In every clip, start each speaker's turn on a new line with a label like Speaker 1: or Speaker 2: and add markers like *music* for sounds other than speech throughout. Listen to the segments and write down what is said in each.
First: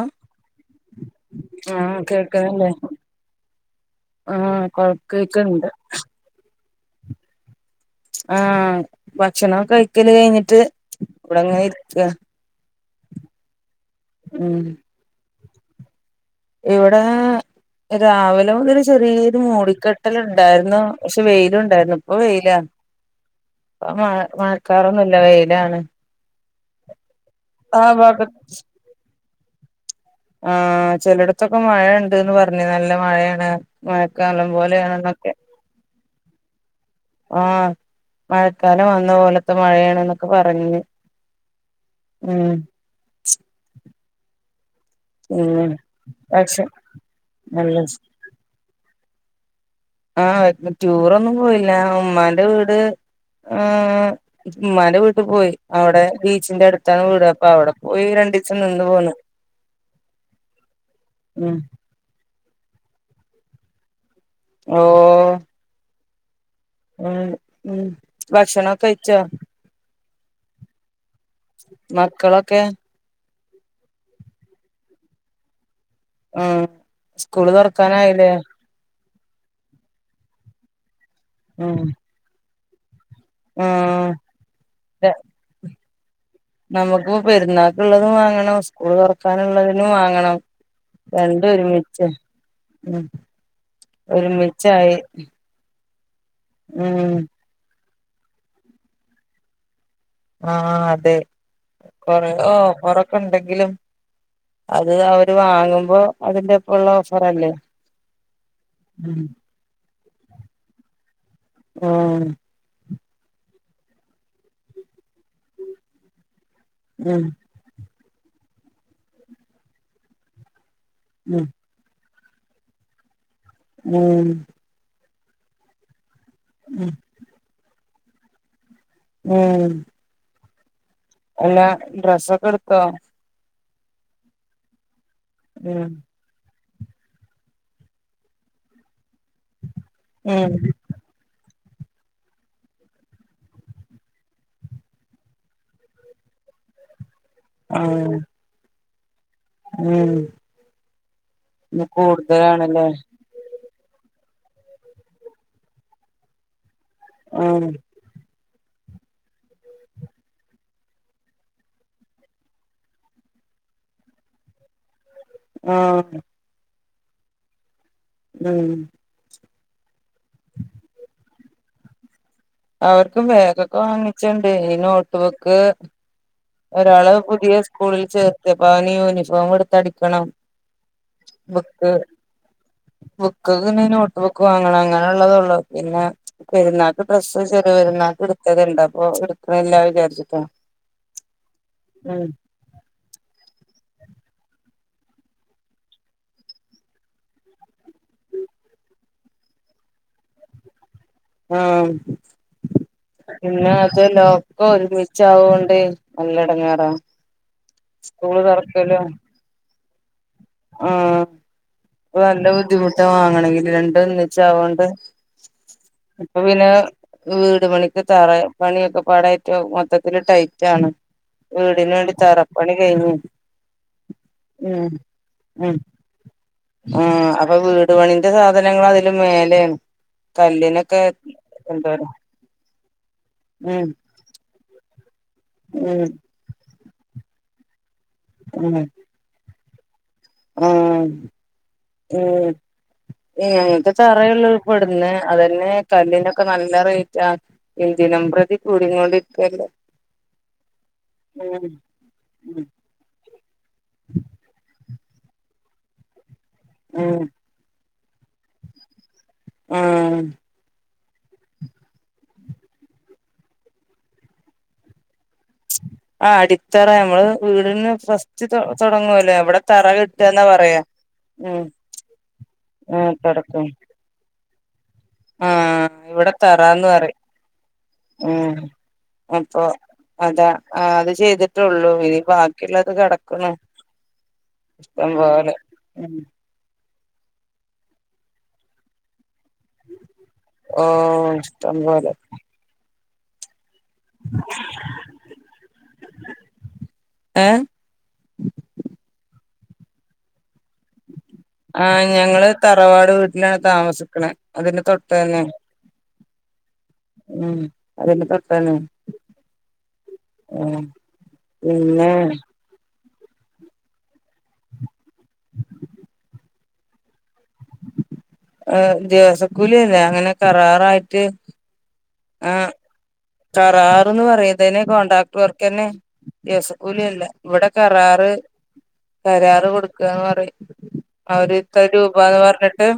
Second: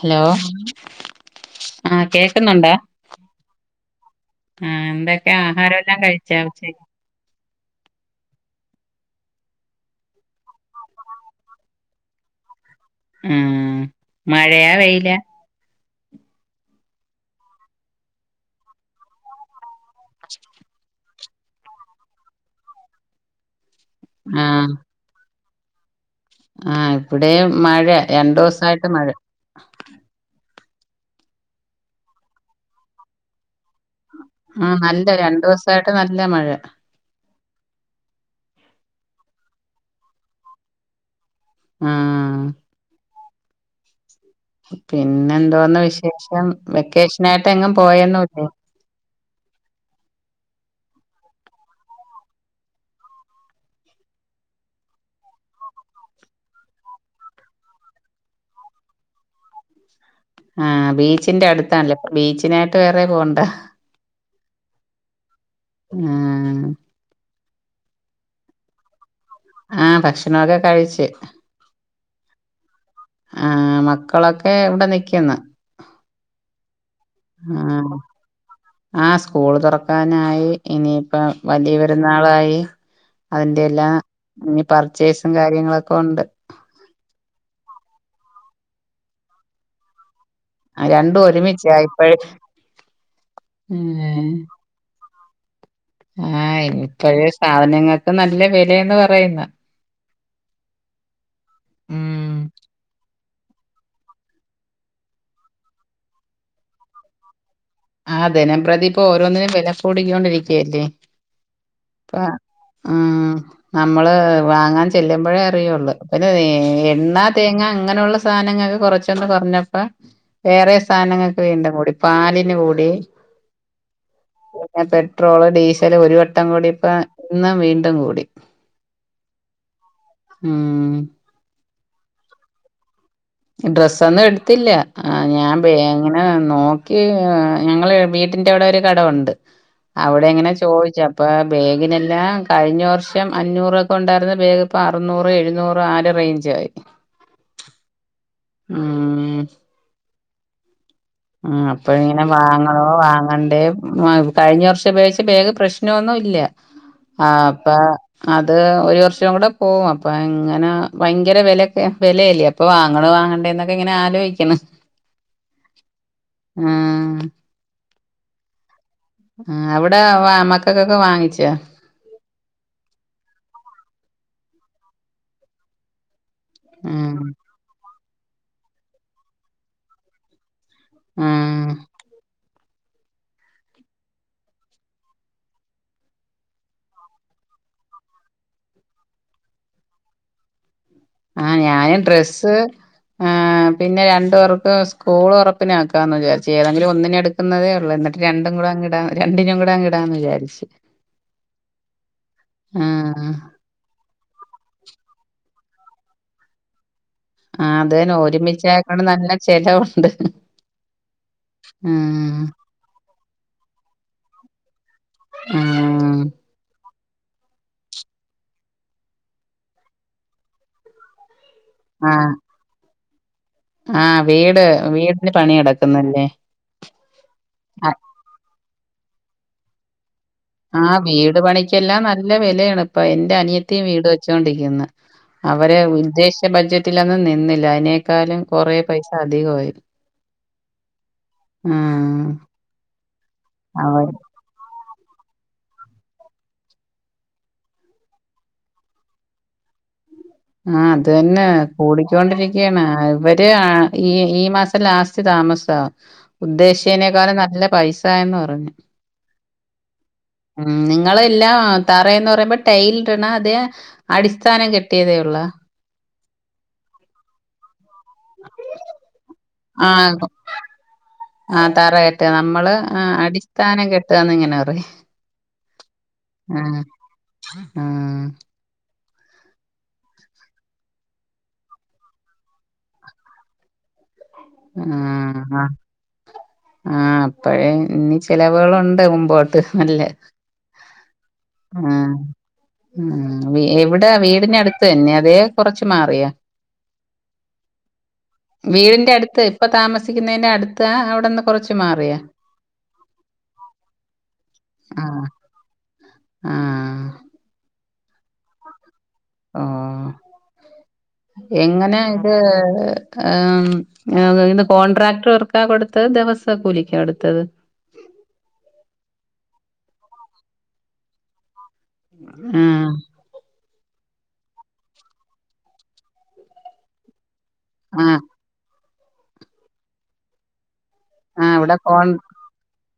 Speaker 1: Hello ആ
Speaker 2: ആഹ് കേൾക്കുന്നില്ലേ
Speaker 1: കേക്കുന്നൊണ്ടെ
Speaker 2: ആഹ്
Speaker 1: ആ
Speaker 2: കൊ
Speaker 1: എന്തൊക്കെയാ
Speaker 2: കേൾക്കണ്ട്
Speaker 1: ആഹാരവെല്ലാം കഴിച്ചാ ഉച്ചക്ക്
Speaker 2: ആ ഭക്ഷണൊക്കെ കഴിക്കല് കഴിഞ്ഞിട്ട് ഇവിടെ അങ്ങനെ ഇരിക്കാണ്.
Speaker 1: ആം
Speaker 2: ഉം
Speaker 1: മഴയാ വെയിലാ
Speaker 2: ഇവിടെ രാവിലെ മൊതല് ചെറിയൊരു മൂടിക്കെട്ടലൊണ്ടായിരുന്നു പക്ഷെ വെയിലുണ്ടായിരുന്നു ഇപ്പൊ വെയിലാണ്. ഇപ്പം മഴ മഴക്കാറൊന്നുല്ല വെയിലാണ്.
Speaker 1: ആ ഇവടേയും
Speaker 2: ആ
Speaker 1: മഴ
Speaker 2: ഭാഗ
Speaker 1: രണ്ടു ദിവസയിട്ട് മഴ
Speaker 2: ആ ചെലടത്തൊക്കെ മഴയുണ്ടേന്നു പറഞ്ഞു നല്ല മഴയാണ്. മഴക്കാലം പോലെയാണെന്നൊക്കെ.
Speaker 1: ഇപ്പായിട്ട് നല്ല മഴ
Speaker 2: ആ മഴക്കാലം വന്ന പോലത്തെ മഴയാണെന്നൊക്കെ പറഞ്ഞ്.
Speaker 1: ആഹ്
Speaker 2: ഉം
Speaker 1: പിന്നെ എന്തോന്ന് വിശേഷം
Speaker 2: പക്ഷെ
Speaker 1: വെക്കേഷനായിട്ട് എങ്ങും
Speaker 2: നല്ല
Speaker 1: പോയൊന്നുല്ലേ.
Speaker 2: ആ ടൂറൊന്നും പോയില്ല ഉമ്മാന്റെ വീട് ആഹ്. ഉമ്മാന്റെ വീട്ടി പോയി അവിടെ ബീച്ചിന്റെ അടുത്താണ് വീട് അപ്പൊ അവിടെ പോയി രണ്ടീസം നിന്നു പോന്നു.
Speaker 1: ആ ബീച്ചിന്റെ
Speaker 2: ഉം
Speaker 1: അടുത്താണല്ലേ അപ്പൊ ബീച്ചിനായിട്ട് വേറെ പോണ്ട.
Speaker 2: ഓ
Speaker 1: ങ്ങാ
Speaker 2: ഉം ഉം ഭക്ഷണം കഴിച്ചോ
Speaker 1: ആ ഭക്ഷണൊക്കെ കഴിച്ച്.
Speaker 2: മക്കളൊക്കെ
Speaker 1: ആ മക്കളൊക്കെ ഇവിടെ നിക്കുന്ന്.
Speaker 2: ആ സ്കൂള് തൊറക്കാനായില്ലേ.
Speaker 1: ആ സ്കൂള് തൊറക്കാനായി ഇനിയിപ്പം വലിയ
Speaker 2: ഉം
Speaker 1: പെരുന്നാളായി. അതിന്റെ എല്ലാ
Speaker 2: ഉം
Speaker 1: ഇനി പർച്ചേസും കാര്യങ്ങളൊക്കെ ഉണ്ട്.
Speaker 2: നമുക്കു പെരുന്നാക്കുള്ളതും വാങ്ങണം സ്കൂള് തൊറക്കാനുള്ളതിനും വാങ്ങണം. രണ്ടും
Speaker 1: ഒരുമിച്ചാ
Speaker 2: ഒരുമിച്ച്
Speaker 1: ഇപ്പഴ്
Speaker 2: ഉം
Speaker 1: ഏഹ്
Speaker 2: ഒരുമിച്ചായി
Speaker 1: ആഹ്
Speaker 2: ഉം
Speaker 1: ഇപ്പഴേ സാധനങ്ങൾക്ക് നല്ല വെലയാന്ന് പറയുന്നെ
Speaker 2: ആഹ് അതെ കൊറേ
Speaker 1: ഉം
Speaker 2: ഓഫറൊ ക്കെണ്ടെങ്കിലും അത് അവര് വാങ്ങുമ്പോ അതിന്റെ ഒപ്പവുള്ള ഓഫറല്ലേ
Speaker 1: ആ ദിനംപ്രതി ഇപ്പൊ
Speaker 2: ഉം
Speaker 1: ഓരോന്നിനും വിലക്കൂടിക്കോണ്ടിരിക്കല്ലേ
Speaker 2: ഉം
Speaker 1: ആ ആഹ് നമ്മള് വാങ്ങാൻ ചെല്ലുമ്പഴേ അറിയൊള്ളു പിന്നെ വെ എണ്ണ, തേങ്ങ ഇങ്ങനുള്ള സാധനങ്ങക്ക് കൊറച്ചൊന്ന് കുറഞ്ഞപ്പോ വേറെ സാധനങ്ങക്ക്
Speaker 2: ഉം
Speaker 1: വീണ്ടും കൂടി പാലിന് കൂടി
Speaker 2: ഉം
Speaker 1: പിന്നെ പെട്രോള്, ഡീസല് ഒരു വട്ടം കൂടി ഇന്നും വീണ്ടും കൂടി
Speaker 2: ഉം
Speaker 1: ഉം
Speaker 2: എല്ലാ ഡ്രസ്സൊക്കെ എടുത്തോ?
Speaker 1: ഡ്രസ്സൊന്നും എടുത്തില്ല ആ ഞാൻ
Speaker 2: ഉം
Speaker 1: ബേങ്ങണം ആ നോക്കി ആ ഞങ്ങളെ വീട്ടിന്റെ അവിടെ ഒരു കടവുണ്ട് അവിടെ ഇങ്ങനെ
Speaker 2: ഉം
Speaker 1: ചോയിച്ച് അ പ്പോ ബേഗിനെല്ലാം കഴിഞ്ഞ വർഷം അഞ്ഞൂറൊക്കെ ഉണ്ടായിരുന്ന ബേഗ് ഇപ്പോ അറുന്നൂറ് എഴുുന്നൂറ് ആ ഒരു റേ ഞ്ചായി
Speaker 2: ആഹ്
Speaker 1: ഉം
Speaker 2: ഉം
Speaker 1: ഉം
Speaker 2: ഇന്ന്
Speaker 1: അപ്പൊ ഇങ്ങനെ വാങ്ങണോ
Speaker 2: കൂടുതലാണല്ലേ
Speaker 1: വാ ങ്ങണ്ടേ കഴിഞ്ഞ വർഷം ഉപയോഗിച്ച ബാഗ് പ്രശ്നൊന്നും ഇല്ല ആ
Speaker 2: ഉം
Speaker 1: അപ്പ അത് ഒരു വർഷം കൂടെ പോവും അപ്പ ഇങ്ങനാ ഭയങ്കര വെലയൊക്കെ വെലയല്ലേ? അപ്പൊ വാങ്ങണോ വാങ്ങെണ്ടേന്നൊക്കെ ഇങ്ങനെ ആലോയിക്കുണ്
Speaker 2: ആഹ്
Speaker 1: ആഹ്
Speaker 2: ഉം
Speaker 1: ആഹ് അവിടെ വാ മക്കക്കൊക്കെ വാങ്ങിച്ചാ?
Speaker 2: അവർക്കും ബാഗൊക്കെ വാങ്ങിച്ച്ണ്ട് ഇനി നോട്ട് ബുക്ക് ഒരാള്
Speaker 1: ആഹ്
Speaker 2: പുതിയ സ്കൂളിൽ ചേർത്ത് അപ്പ അവന് യൂണിഫോം എടുത്തടിക്കണം
Speaker 1: ആഹ്
Speaker 2: ബുക്ക് ബുക്കൊക്കെ ഇനി നോട്ട് ബുക്ക് വാങ്ങണം അങ്ങനൊള്ളതൊള്ളൂ പിന്നെ പെരുന്നാക്ക് ഡ്രസ്സ് ചെറിയ പെരുന്നാക്ക് എടുത്തത്ണ്ട് അപ്പൊ എടുക്കണില്ലാ വിചാരിച്ചിട്ടാ
Speaker 1: ആഹ് ഞാനും ഡ്രസ്സ് ആഹ് പിന്നെ രണ്ടു പേർക്കും സ്കൂൾ തൊറപ്പിനാക്കാംന്ന് വിചാരിച്ചു ഏതെങ്കിലും ഒന്നിനെടുക്കുന്നതേ ഒള്ളേ എന്നി ട്ട് രണ്ടും കൂടങ്ങ്ടാ രണ്ടിനും കൂടങ്ങ് ഇടാന്ന് വിചാരിച്ച്
Speaker 2: ആഹ്
Speaker 1: ആഹ്
Speaker 2: പിന്നെ അത് ലോ ക്കൊ ഒരുമിച്ചാവോണ്ട് നല്ല എടങ്ങേറാ
Speaker 1: ആഹ് അതേനെ
Speaker 2: സ്കൂള്
Speaker 1: ഒരുമിച്ചായേക്കൊണ്ട്
Speaker 2: തൊറക്കലും
Speaker 1: നല്ല ചെലവൊണ്ട്
Speaker 2: ആഹ് ഇപ്പൊ നല്ല ബുദ്ധിമുട്ടാ വാങ്ങണെങ്കില് രണ്ട് ഒന്നിച്ചാവോണ്ട്
Speaker 1: ആഹ്
Speaker 2: ഇപ്പൊ പിന്നെ വീട് പണിക്ക് തറ പണിയൊക്കെപ്പാടായിട്ട് മൊത്തത്തില് ടൈറ്റാണ് വീടിന് വേണ്ടി തറപ്പണി കഴിഞ്ഞ്
Speaker 1: ആഹ വീട് വീട്ടിന് പണി നടക്കുന്നല്ലേ
Speaker 2: ഉം അപ്പൊ വീട് പണീന്റെ സാധനങ്ങള് അതില് മേലെണ്
Speaker 1: ആഹ് വീട് പണിക്കെല്ലാം
Speaker 2: എന്തോരം
Speaker 1: നല്ല വെലയാണ് ഇപ്പൊ എന്റെ അനിയത്തിം
Speaker 2: ഉം
Speaker 1: വീട് വെച്ചോണ്ടിക്കുന്ന് അവര്
Speaker 2: ഉം
Speaker 1: ഉദ്ദേശിച്ച ബഡ്ജറ്റിലൊന്നും നിന്നില്ല അയിനേക്കാലും
Speaker 2: ഉം
Speaker 1: കൊറേ പൈസ അധികവായി
Speaker 2: ഉം ഉം ഇങ്ങനത്തെ
Speaker 1: അവര്
Speaker 2: തറയൊള് ഇപ്പ ഇടുന്നെ അതന്നെ കല്ലിനൊക്കെ നല്ല റേറ്റാ എന്തിനം പ്രതി കൂടീങ്ങോണ്ടിക്കല്ലേ
Speaker 1: ആഹ് അതന്നെ
Speaker 2: ഉം
Speaker 1: കൂടിക്കോണ്ടിരിക്കാണ് ആഹ് ഇവ ര് ആഹ് ഈ ഈ മാസം ലാസ്റ്റ് താമസവാ
Speaker 2: ഉം
Speaker 1: ഉദ്ദേശ്ചേനേക്കാളം നല്ല പൈസ് ആയന്ന് പറഞ്ഞ്
Speaker 2: ആഹ്
Speaker 1: ഉം നിങ്ങളെല്ലാം തറേന്ന് പറീമ്പോ ടൈലിട്ടണാ അതെയാ അടിസ്ഥാനം കെ ട്ട്യേതേ ഉള്ളാ
Speaker 2: ആഹ് അടിത്തറ നമ്മള് വീടിന് ഫസ്റ്റ് തൊ തൊടങ്ങുവല്ലേ അവിടെ തറ
Speaker 1: ആഹ്
Speaker 2: കെട്ടാന്നാ പറയാ ഉം
Speaker 1: ആഹ് തറയിട്ട് നമ്മള്
Speaker 2: ഉം
Speaker 1: ആഹ് അടിസ്ഥാനം കെട്ടുകാന്നിങ്ങനറി
Speaker 2: ആഹ് ഇവിടെ തറാന്ന് പറയും
Speaker 1: ആഹ്
Speaker 2: ഉം അപ്പൊ അതാ ആഹ് അത് ചെയ്തിട്ടുള്ളൂ ഇനി ബാക്കിയുള്ളത് കെടക്കണു
Speaker 1: ആഹ്- ആഹ്
Speaker 2: ഉം
Speaker 1: ആഹ് അപ്പഴേ ഇനി ചെലവുകളുണ്ട് മുമ്പോട്ട് നല്ലെ
Speaker 2: ഓ ഇഷ്ടം പോലെ
Speaker 1: ആഹ് ഉം വി എവിടാ വീടിനടുത്ത് തന്നെ അതേ കൊറച്ച് മാറിയാ
Speaker 2: ഏഹ്
Speaker 1: വീടിന്റെ അടുത്ത് ഇപ്പൊ താമസിക്കുന്നന്റെ അടുത്താ അവിടന്ന്
Speaker 2: ആഹ് ഞങ്ങള് തറവാട് വീട്ടിനാണ് താമസിക്കണെ അതിന്റെ തൊട്ട്
Speaker 1: ആഹ്
Speaker 2: തന്നെ
Speaker 1: ആഹ്
Speaker 2: ഉം അതിന്റെ തൊട്ടന്നെ
Speaker 1: ആഹ്
Speaker 2: ഉം
Speaker 1: എങ്ങനാ
Speaker 2: പിന്നെ
Speaker 1: ഇത് ആഹ് ഇത് കോൺട്രാക്ട് വർക്കാ കൊടുത്തത് ദിവസ കൂലിക്കാ കൊടുത്തത്
Speaker 2: ഏഹ് ദിവസക്കൂലി അല്ല അങ്ങനെ കരാറായിട്ട് ആഹ് കരാറ്ന്ന് പറയുന്നന്നെ കോണ്ടട്രാക്ടർ വർക്കന്നെ ദിവസകൂല്യല്ല. ഇവിടെ
Speaker 1: ആഹ്
Speaker 2: കരാറ് കരാറ് കൊടുക്കാന്ന് പറയും. അവര് ഇത്ര രൂപാന്ന് പറഞ്ഞിട്ട്.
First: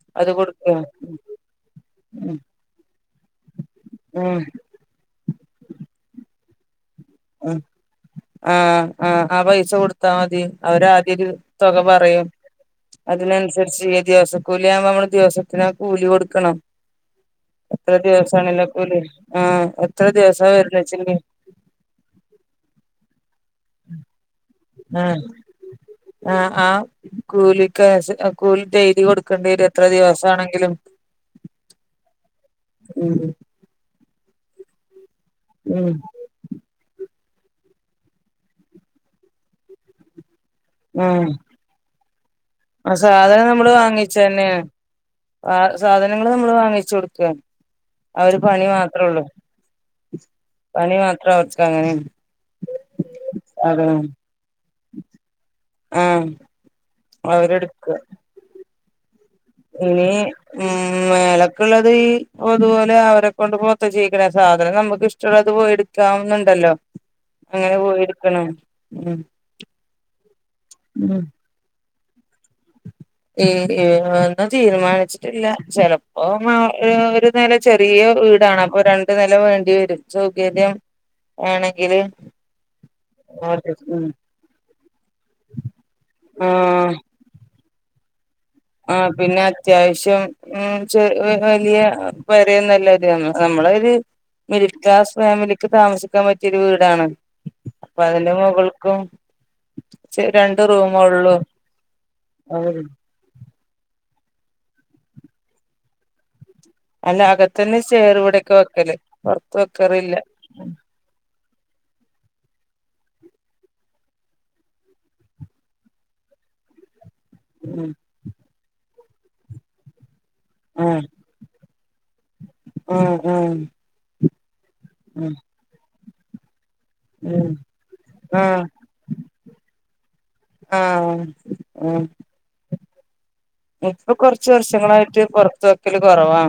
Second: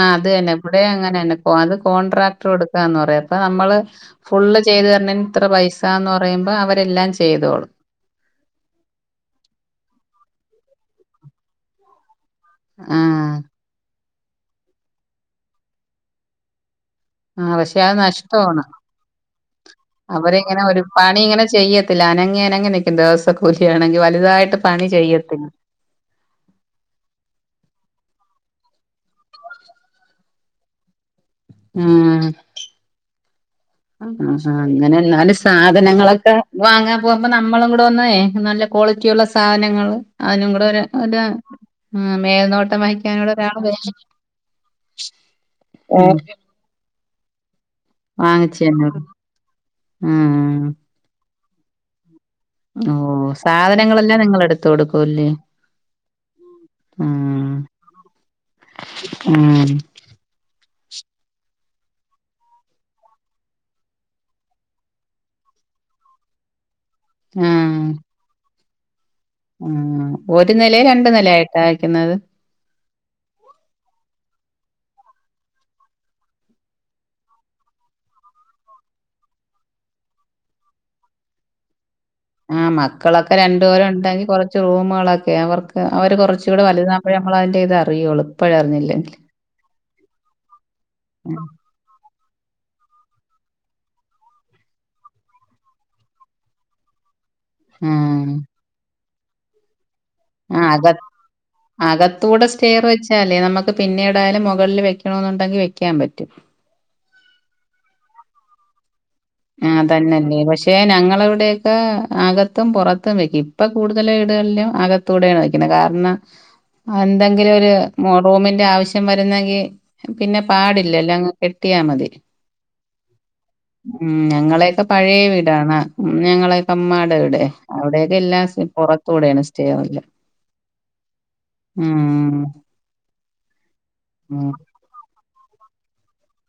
Speaker 1: ആഹ്
Speaker 2: അത്
Speaker 1: അതന്നെ
Speaker 2: കൊടുക്ക
Speaker 1: ഇവിടെ അങ്ങനെന്നെ അത്
Speaker 2: ഉം
Speaker 1: കോൺട്രാക്ടറോട്. ന്ന് പറയാ അപ്പ നമ്മള്
Speaker 2: ഉം
Speaker 1: ഫുള്ള് ചെയ്ത് തരണേന് ഇത്ര പൈസ എന്ന് പറയുമ്പോ അവരെല്ലാം. ച്
Speaker 2: ഉം ആഹ് ആഹ് ആ പൈസ കൊടുത്താ മതി അവര് ആദ്യ ഒരു തുക പറയും.
Speaker 1: ആഹ്
Speaker 2: അതിനനുസരിച്ച് ദിവസ കൂലി ആവുമ്പോ നമ്മള് ദിവസത്തിന ആ കൂലി കൊടുക്കണം.
Speaker 1: ആ പക്ഷെ
Speaker 2: എത്ര
Speaker 1: അത്
Speaker 2: ദിവസണേലും
Speaker 1: നഷ്ടമാണ്.
Speaker 2: ആഹ് കൂലി ആഹ് എത്ര ദിവസം
Speaker 1: അവരിങ്ങനെ ഒരു
Speaker 2: വരുന്നെച്ചെങ്കി.
Speaker 1: പണി ഇങ്ങനെ ചെയ്യത്തില്ല അനങ്ങി അനങ്ങി നിക്കും ദിവസ കൂലിയാണെങ്കി വലുതായിട്ട് പണി ചെയ്യത്തില്ല.
Speaker 2: ആഹ് ആഹ് കൂലിക്ക് കൂലി ഡെയിലി കൊടുക്കേണ്ടി വരും എത്ര ദിവസാണെങ്കിലും.
Speaker 1: ഉം
Speaker 2: ഉം
Speaker 1: ആഹാ അങ്ങനെന്നാലും
Speaker 2: ഉം
Speaker 1: സാധനങ്ങളൊക്കെ. വാങ്ങാൻ പോകുമ്പ നമ്മളും കൂടെ ഒന്നേ നല്ല ക്വാളിറ്റി ഉള്ള സാധനങ്ങൾ അതിനും കൂടെ ഒരു ഒരു മേൽനോ
Speaker 2: ആഹ് സാധനം നമ്മള് വാങ്ങിച്ച് തന്നെയാ
Speaker 1: ഉം.
Speaker 2: സാധനങ്ങള് നമ്മള് വാങ്ങിച്ച് കൊടുക്കുക അവര്
Speaker 1: വാങ്ങിച്ച്
Speaker 2: പണി
Speaker 1: തന്നെ.
Speaker 2: മാത്രേ ഉള്ളൂ
Speaker 1: ഉം.
Speaker 2: പണി മാത്രവേ അവർക്ക് അങ്ങനെ
Speaker 1: ഓ സാധനങ്ങളെല്ലാം നിങ്ങള് എടുത്ത് കൊടുക്കുവല്ലേ
Speaker 2: അവരെടുക്കുവാ
Speaker 1: ഉം
Speaker 2: നീ ഉം മേലക്കുള്ളത് അതുപോലെ അവരെക്കൊണ്ട് മൊത്ത ചെയിക്കണ സാധനം നമുക്ക് ഇഷ്ടമുള്ളത് പോയി എടു ക്കാവുന്നുണ്ടല്ലോ അങ്ങനെ പോയി എടുക്കണം ഉം
Speaker 1: ഉ ഒരു നിലയാ രണ്ട്
Speaker 2: ഉം
Speaker 1: നിലായായിട്ടാ വെക്കുന്നത്
Speaker 2: ഏ ഈ ഒന്നും തീരുമാനിച്ചിട്ടില്ല ചെലപ്പോ മാ ഒരു നില ചെറിയ വീടാണ് അപ്പൊ രണ്ട് നെല വേണ്ടി വരും സൗകര്യം വേണെങ്കില്
Speaker 1: ആഹ് മക്കളൊക്കെ രണ്ട് പേരുണ്ടെങ്കി കൊറച്ച് റൂമുകളൊക്കെ അവർക്ക് അവര് കൊറച്ചുകൂടെ
Speaker 2: ആഹ്
Speaker 1: വലുതാവുമ്പോഴും നമ്മൾ അതിന്റെ ഇത് അറിയൂള്ളൂ
Speaker 2: ആഹ് പിന്നെ അത്യാവശ്യം ഉ ചെറി വലിയ പെരയും നല്ലൊരു വന്നു നമ്മളൊരു മിഡിൽ ക്ലാസ് ഫാമിലിക്ക് താമസിക്കാൻ പറ്റിയൊരു വീടാണ് അപ്പൊ അതിന്റെ
Speaker 1: ആഹ്
Speaker 2: മുകൾക്കും രണ്ട്
Speaker 1: ആഹ് അക
Speaker 2: റൂമൊള്ളൂ
Speaker 1: അകത്തൂടെ സ്റ്റെയർ വെച്ചാ ലല്ലേ നമുക്ക് പിന്നീടായാലും മുകളിൽ വെക്കണോന്നുണ്ടെങ്കിൽ വെക്കാൻ പറ്റും
Speaker 2: അല്ല അകത്തുന്ന് സ്റ്റെയറ് ഇവിടൊക്കെ വെക്കല് പൊറത്ത്
Speaker 1: ആഹ്
Speaker 2: വെക്കാറില്ല
Speaker 1: തന്നെല്ലേ പക്ഷേ പക്ഷെ ഞങ്ങളെ ഇവിടെയൊക്കെ അകത്തും പുറത്തും വെക്കും ഇപ്പ കൂടുതല് വീടുകളിലും അക ത്തൂടെയാണ് വെക്കുന്നത് കാരണം എന്തെങ്കിലും ഒരു
Speaker 2: ഉം
Speaker 1: റൂമിന്റെ ആവശ്യം വരുന്നെങ്കിൽ പിന്നെ
Speaker 2: ആഹ്
Speaker 1: പാടില്ലല്ലോ അങ്ങ് കെട്ടിയാ മതി
Speaker 2: ആഹ് ആഹ്
Speaker 1: ഉം ഞങ്ങളെയൊക്കെ പഴയ വീടാണ് ഞങ്ങളെയൊക്കെ ഉമ്മ ഇവിടെ
Speaker 2: ഉം
Speaker 1: അവിടെയൊക്കെ എല്ലാ
Speaker 2: ആഹ്
Speaker 1: പുറത്തു കൂടെയാണ് സ്റ്റെയർ എല്ലാം
Speaker 2: ആഹ് ആ
Speaker 1: ഉം
Speaker 2: ഇപ്പൊ കൊറച്ച് വർഷങ്ങളായിട്ട് പുറത്ത് വെക്കല് കുറവാ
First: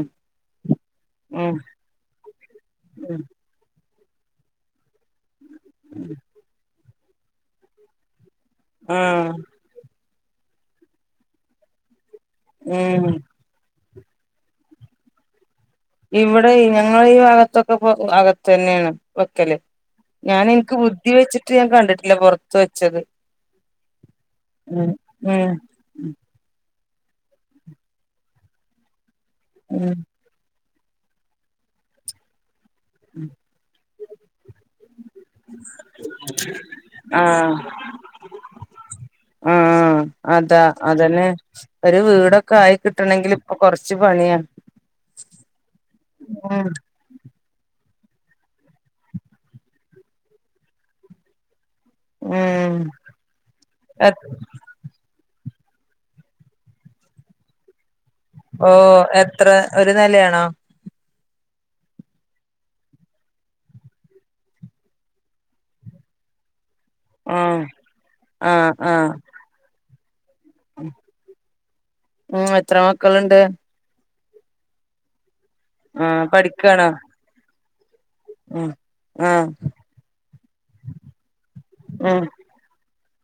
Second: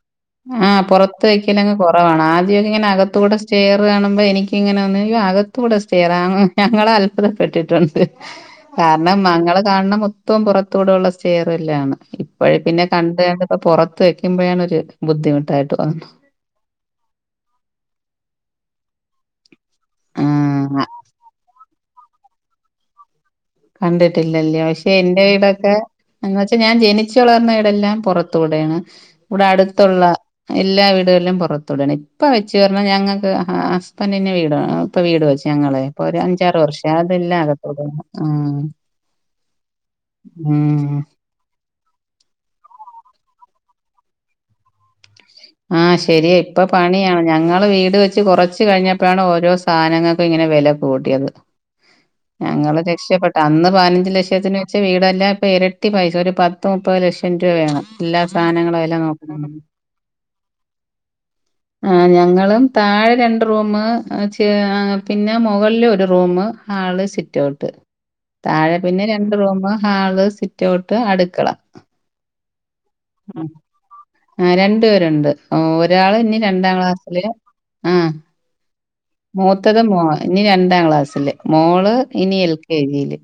Speaker 1: ആഹ് പുറത്ത് വെക്കലങ്ങ് കൊ കൊറവാണ് ആദ്യവൊക്കെ ഇങ്ങനെ അകത്തൂടെ സ്റ്റയറ് കാണുമ്പൊ എനിക്കിങ്ങനെ ഒന്ന് അയ്യോ അക ത്തൂടെ സ്റ്റെയറോ ഞങ്ങള് അത്ഭുതപ്പെട്ടിട്ടുണ്ട് കാരണം
Speaker 2: ആഹ്
Speaker 1: ഞങ്ങൾ കാണണ മൊ ത്തം പുറത്തൂടെ ഉള്ള സ്റ്റേറല്ലാണ് ഇപ്പോഴ പിന്നെ
Speaker 2: ഉം
Speaker 1: കണ്ട കണ്ടപ്പോ പൊറത്ത് വെക്കുമ്പോഴാണ് ഒരു ബുദ്ധിമുട്ടായിട്ട് തോന്നും
Speaker 2: ഇവിടെ ഈ ഞങ്ങളെ ഈ ഭാഗത്തൊക്കെ ഇപ്പോ അകത്ത് തന്നെയാണ് വെക്കല് ഞാന് എനിക്ക്
Speaker 1: ആഹ്
Speaker 2: ബുദ്ധി വെച്ചിട്ട് ഞാൻ കണ്ടിട്ടില്ല പൊറത്ത് വെച്ചത്
Speaker 1: കണ്ടിട്ടില്ല അല്ലയോ
Speaker 2: ഉം
Speaker 1: പക്ഷെ എന്റെ
Speaker 2: ഉം
Speaker 1: വീടൊക്കെ എന്ന് വെച്ചാ ഞാൻ ജനിച്ച് വളർന്ന വീടെല്ലാം പുറത്തൂടെയാണ് ഇവിടെ
Speaker 2: ഉം
Speaker 1: അടുത്തുള്ള എല്ലാ വീടുകളിലും പുറത്തൂടെയാണ് ഇപ്പൊ വെച്ച് പറഞ്ഞാ ഞങ്ങൾക്ക് ആഹ് *unintelligible* വീട് ഇപ്പൊ വീട് വെച്ച് ഞങ്ങളെ ഇപ്പൊ ഒരു അഞ്ചാറ് വർഷം അതെല്ലാം അകത്തൂടെയാണ് ആഹ്
Speaker 2: ആഹ് അതാ
Speaker 1: ഉം
Speaker 2: അതെ പിന്നെ ഒരു വീടൊക്കെ ആയി കിട്ടണേങ്കില് ഇപ്പൊ കൊറച്ച് പണിയാ
Speaker 1: ആഹ് ശെരിയ ഇപ്പൊ
Speaker 2: ഉം
Speaker 1: പണിയാണ് ഞങ്ങള് വീട് വെച്ച് കൊറച്ച് കഴിഞ്ഞപ്പോഴാണ് ഓരോ സാനങ്ങക്കും ഇങ്ങനെ വെല കൂടിയത്
Speaker 2: ഉം
Speaker 1: ഞങ്ങള് രക്ഷപ്പെട്ട അന്ന് പയിനഞ്ച് ലക്ഷത്തിന് ച്ച വീടെല്ലാം ഇപ്പൊ ഇരട്ടി പൈസ ഒരു പത്ത് മുപ്പത് ലക്ഷം രൂപ വേണം എല്ലാ
Speaker 2: ഓ
Speaker 1: സാനങ്ങളും എല
Speaker 2: എത്ര
Speaker 1: നോക്കും
Speaker 2: ഒരു നെലയാണോ
Speaker 1: ആഹ് ഞങ്ങളും താഴെ രണ്ട് റൂമ് അ ചെ പിന്നെ മുകളില് ഒരു റൂമ് ഹാള് ചെ
Speaker 2: ആ
Speaker 1: സിറ്റ്ഔട്ട്.
Speaker 2: ആ
Speaker 1: താഴെ
Speaker 2: ആ
Speaker 1: പിന്നെ രണ്ട് റൂമ് ഹാള് സിറ്റ്ഔട്ട് അടുക്കള
Speaker 2: ഉം എത്ര മക്കളുണ്ട്
Speaker 1: ആഹ് രണ്ടു പേരുണ്ട്
Speaker 2: ആ
Speaker 1: ഒരാള് ഇനി രണ്ടാം
Speaker 2: പഠിക്കാണോ
Speaker 1: ക്ലാസ്സില് ആഹ്
Speaker 2: ഉം ആ
Speaker 1: മൂത്തത് മോ ഇനി രണ്ടാം ക്ലാസില് മോള്
Speaker 2: ഉം
Speaker 1: ഇനി എൽ കെജില്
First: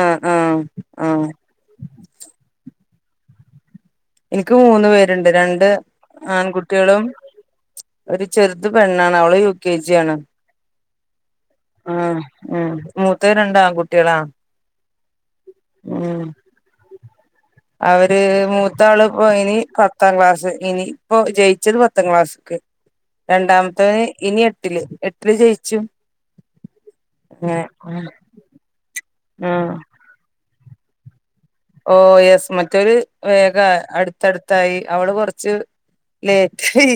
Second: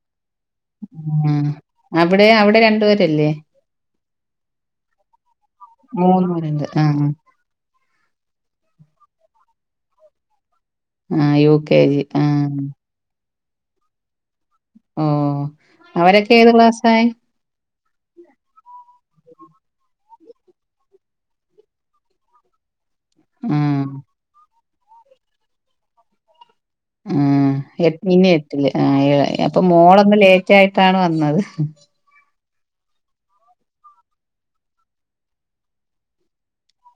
Speaker 2: ആ ആ ആ
Speaker 1: ആഹ് അവിടെ അവിടെ രണ്ടുപേരില്ലേ
Speaker 2: എനിക്ക് മൂന്ന് പേരുണ്ട് രണ്ട്
Speaker 1: മൂന്ന് പേരുണ്ട്
Speaker 2: ആൺകുട്ട്യേളും
Speaker 1: ആഹ്
Speaker 2: ഒരു ചെറുത് പെണ്ണാണ് അവള് യുകെജിയാണ്
Speaker 1: ആഹ് യുകെജി ആഹ്
Speaker 2: ഉം മൂത്തത് രണ്ടാക്കുട്ട്യേളാ
Speaker 1: ഓ അവരൊക്കെ ഏത് ക്ലാസ്സായി
Speaker 2: അവര് മൂത്ത ആള് പോ ഇനി പത്താം ക്ലാസ് ഇനി ഇപ്പൊ ജയിച്ചത് പത്താം ക്ലാസ്ക്ക്
Speaker 1: ആഹ്
Speaker 2: രണ്ടാമത്തൊന് ഇനി എട്ടില് എട്ടില് ജയിച്ചു അങ്ങനെ
Speaker 1: ആഹ് ഇനി എട്ടില് ആഏ അപ്പൊ
Speaker 2: ആഹ്
Speaker 1: മോളൊന്ന് ലേറ്റായിട്ടാണ് വന്നത്
Speaker 2: ഓ യെസ് മറ്റൊരു വേഗ അടുത്തടുത്തായി അവള് കൊറച്ച് ലേറ്റായി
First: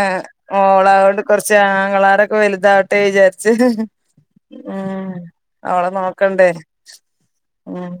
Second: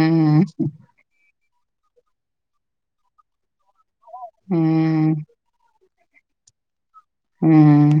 Speaker 2: ആഹ് ഓളാവൊണ്ട് കൊർച്ച് ആങ്ങളാരൊക്കെ വലുതാവട്ടെ വിചാരിച്ച് ഉം
Speaker 1: ആഹ്
Speaker 2: അവളെനോക്കണ്ടേ
Speaker 1: ഉം
Speaker 2: ഉം